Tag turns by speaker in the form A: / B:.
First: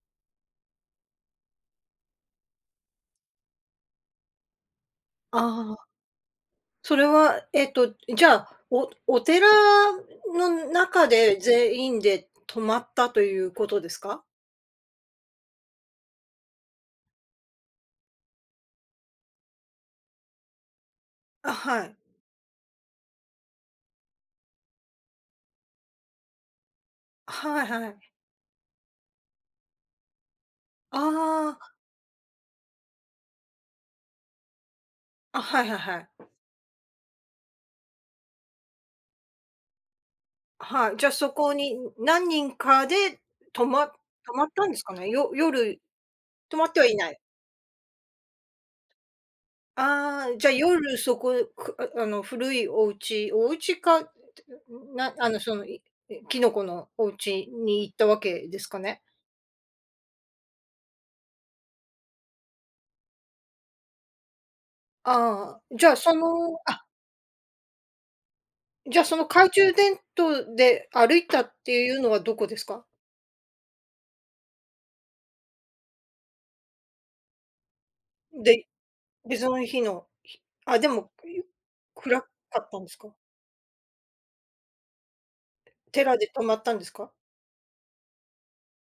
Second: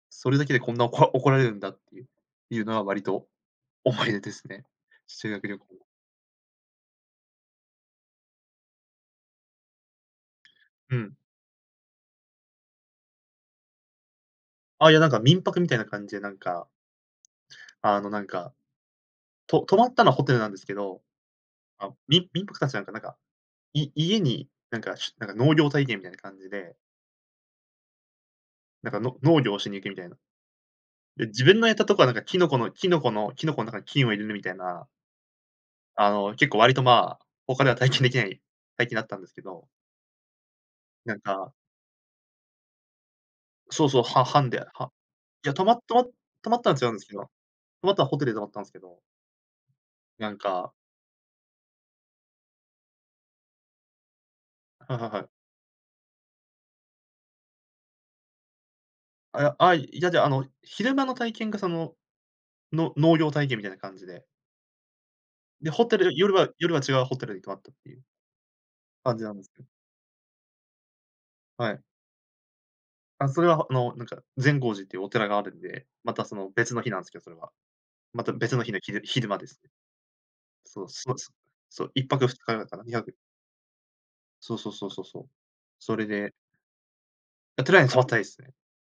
A: それだけでこんなおこ怒られるんだっていういうのは割と、思い出ですね、修学旅
B: あ
A: 行。
B: あ。それは、えっと、じゃあ、お寺の
A: う
B: 中
A: ん。
B: で全員で泊まったということですか？
A: ああ、いや、なんか、民泊みたいな感じでなんかあの、なんか、と泊まったのはホテルなんですけど、
B: あ、は
A: あ、
B: い。
A: 民民泊かたちなんか、なんか、い家に、なんか、しなんか農業体験みたいな感じで。
B: はいはい。
A: なんか、の農業をしに行くみたいな。で、自
B: あ
A: 分の
B: あ。
A: やったとこはなんか、キノコのキノコのキノコのなんか菌を入れるみたいな。
B: あ、はいはいは
A: あ
B: い。
A: の結構割と、まあ、他では体験できない体験だったんですけど。
B: はい、じゃ、
A: なん
B: そこ
A: か。
B: に、何人かで、泊
A: そ
B: ま
A: うそう、は
B: 泊まっ
A: 班で、
B: たんです
A: は
B: かね。よ
A: いや、泊まっ
B: 夜、
A: とま泊ま
B: 泊
A: っ
B: ま
A: た
B: っ
A: んは
B: ては
A: 違うん
B: い
A: です
B: な
A: け
B: い。
A: ど。泊まったのは、ホテルだったんですけど。
B: あ
A: な
B: あ、
A: ん
B: じゃ、
A: か。
B: 夜そこくあ、あの、古いお家お家か、
A: はいはい
B: な
A: は
B: あ
A: い。
B: の、その、いきのこのお家に行ったわけですかね？
A: あ、あ、いや、じゃあの昼間の体験がそのの農業体験みたいな感じで。
B: ああ、
A: で、
B: じ
A: ホ
B: ゃあ
A: テル
B: そ
A: 夜は
B: の、
A: 夜は
B: あ
A: 違うホテルに泊まったっていう
B: じゃ、そ
A: 感
B: の
A: じなんで
B: 懐
A: す。
B: 中電灯で歩いたって
A: はい。
B: いうのはどこですか？
A: あ、それは、あのなんか、善光寺っていうお寺があるんで、またその別の日なんすけど、それは。また別の
B: で、
A: 日の昼昼間
B: 別
A: ですね。
B: の日の日、あ、
A: そ
B: で
A: う
B: も、
A: そうそう、いっぱ
B: 暗
A: く
B: か
A: ふつかだ
B: っ
A: か
B: た
A: な、
B: んで
A: に
B: す
A: はく。
B: か？
A: そうそうそうそうそう、それ
B: 寺で
A: で
B: 泊まったんですか？
A: や、寺に泊ってないです。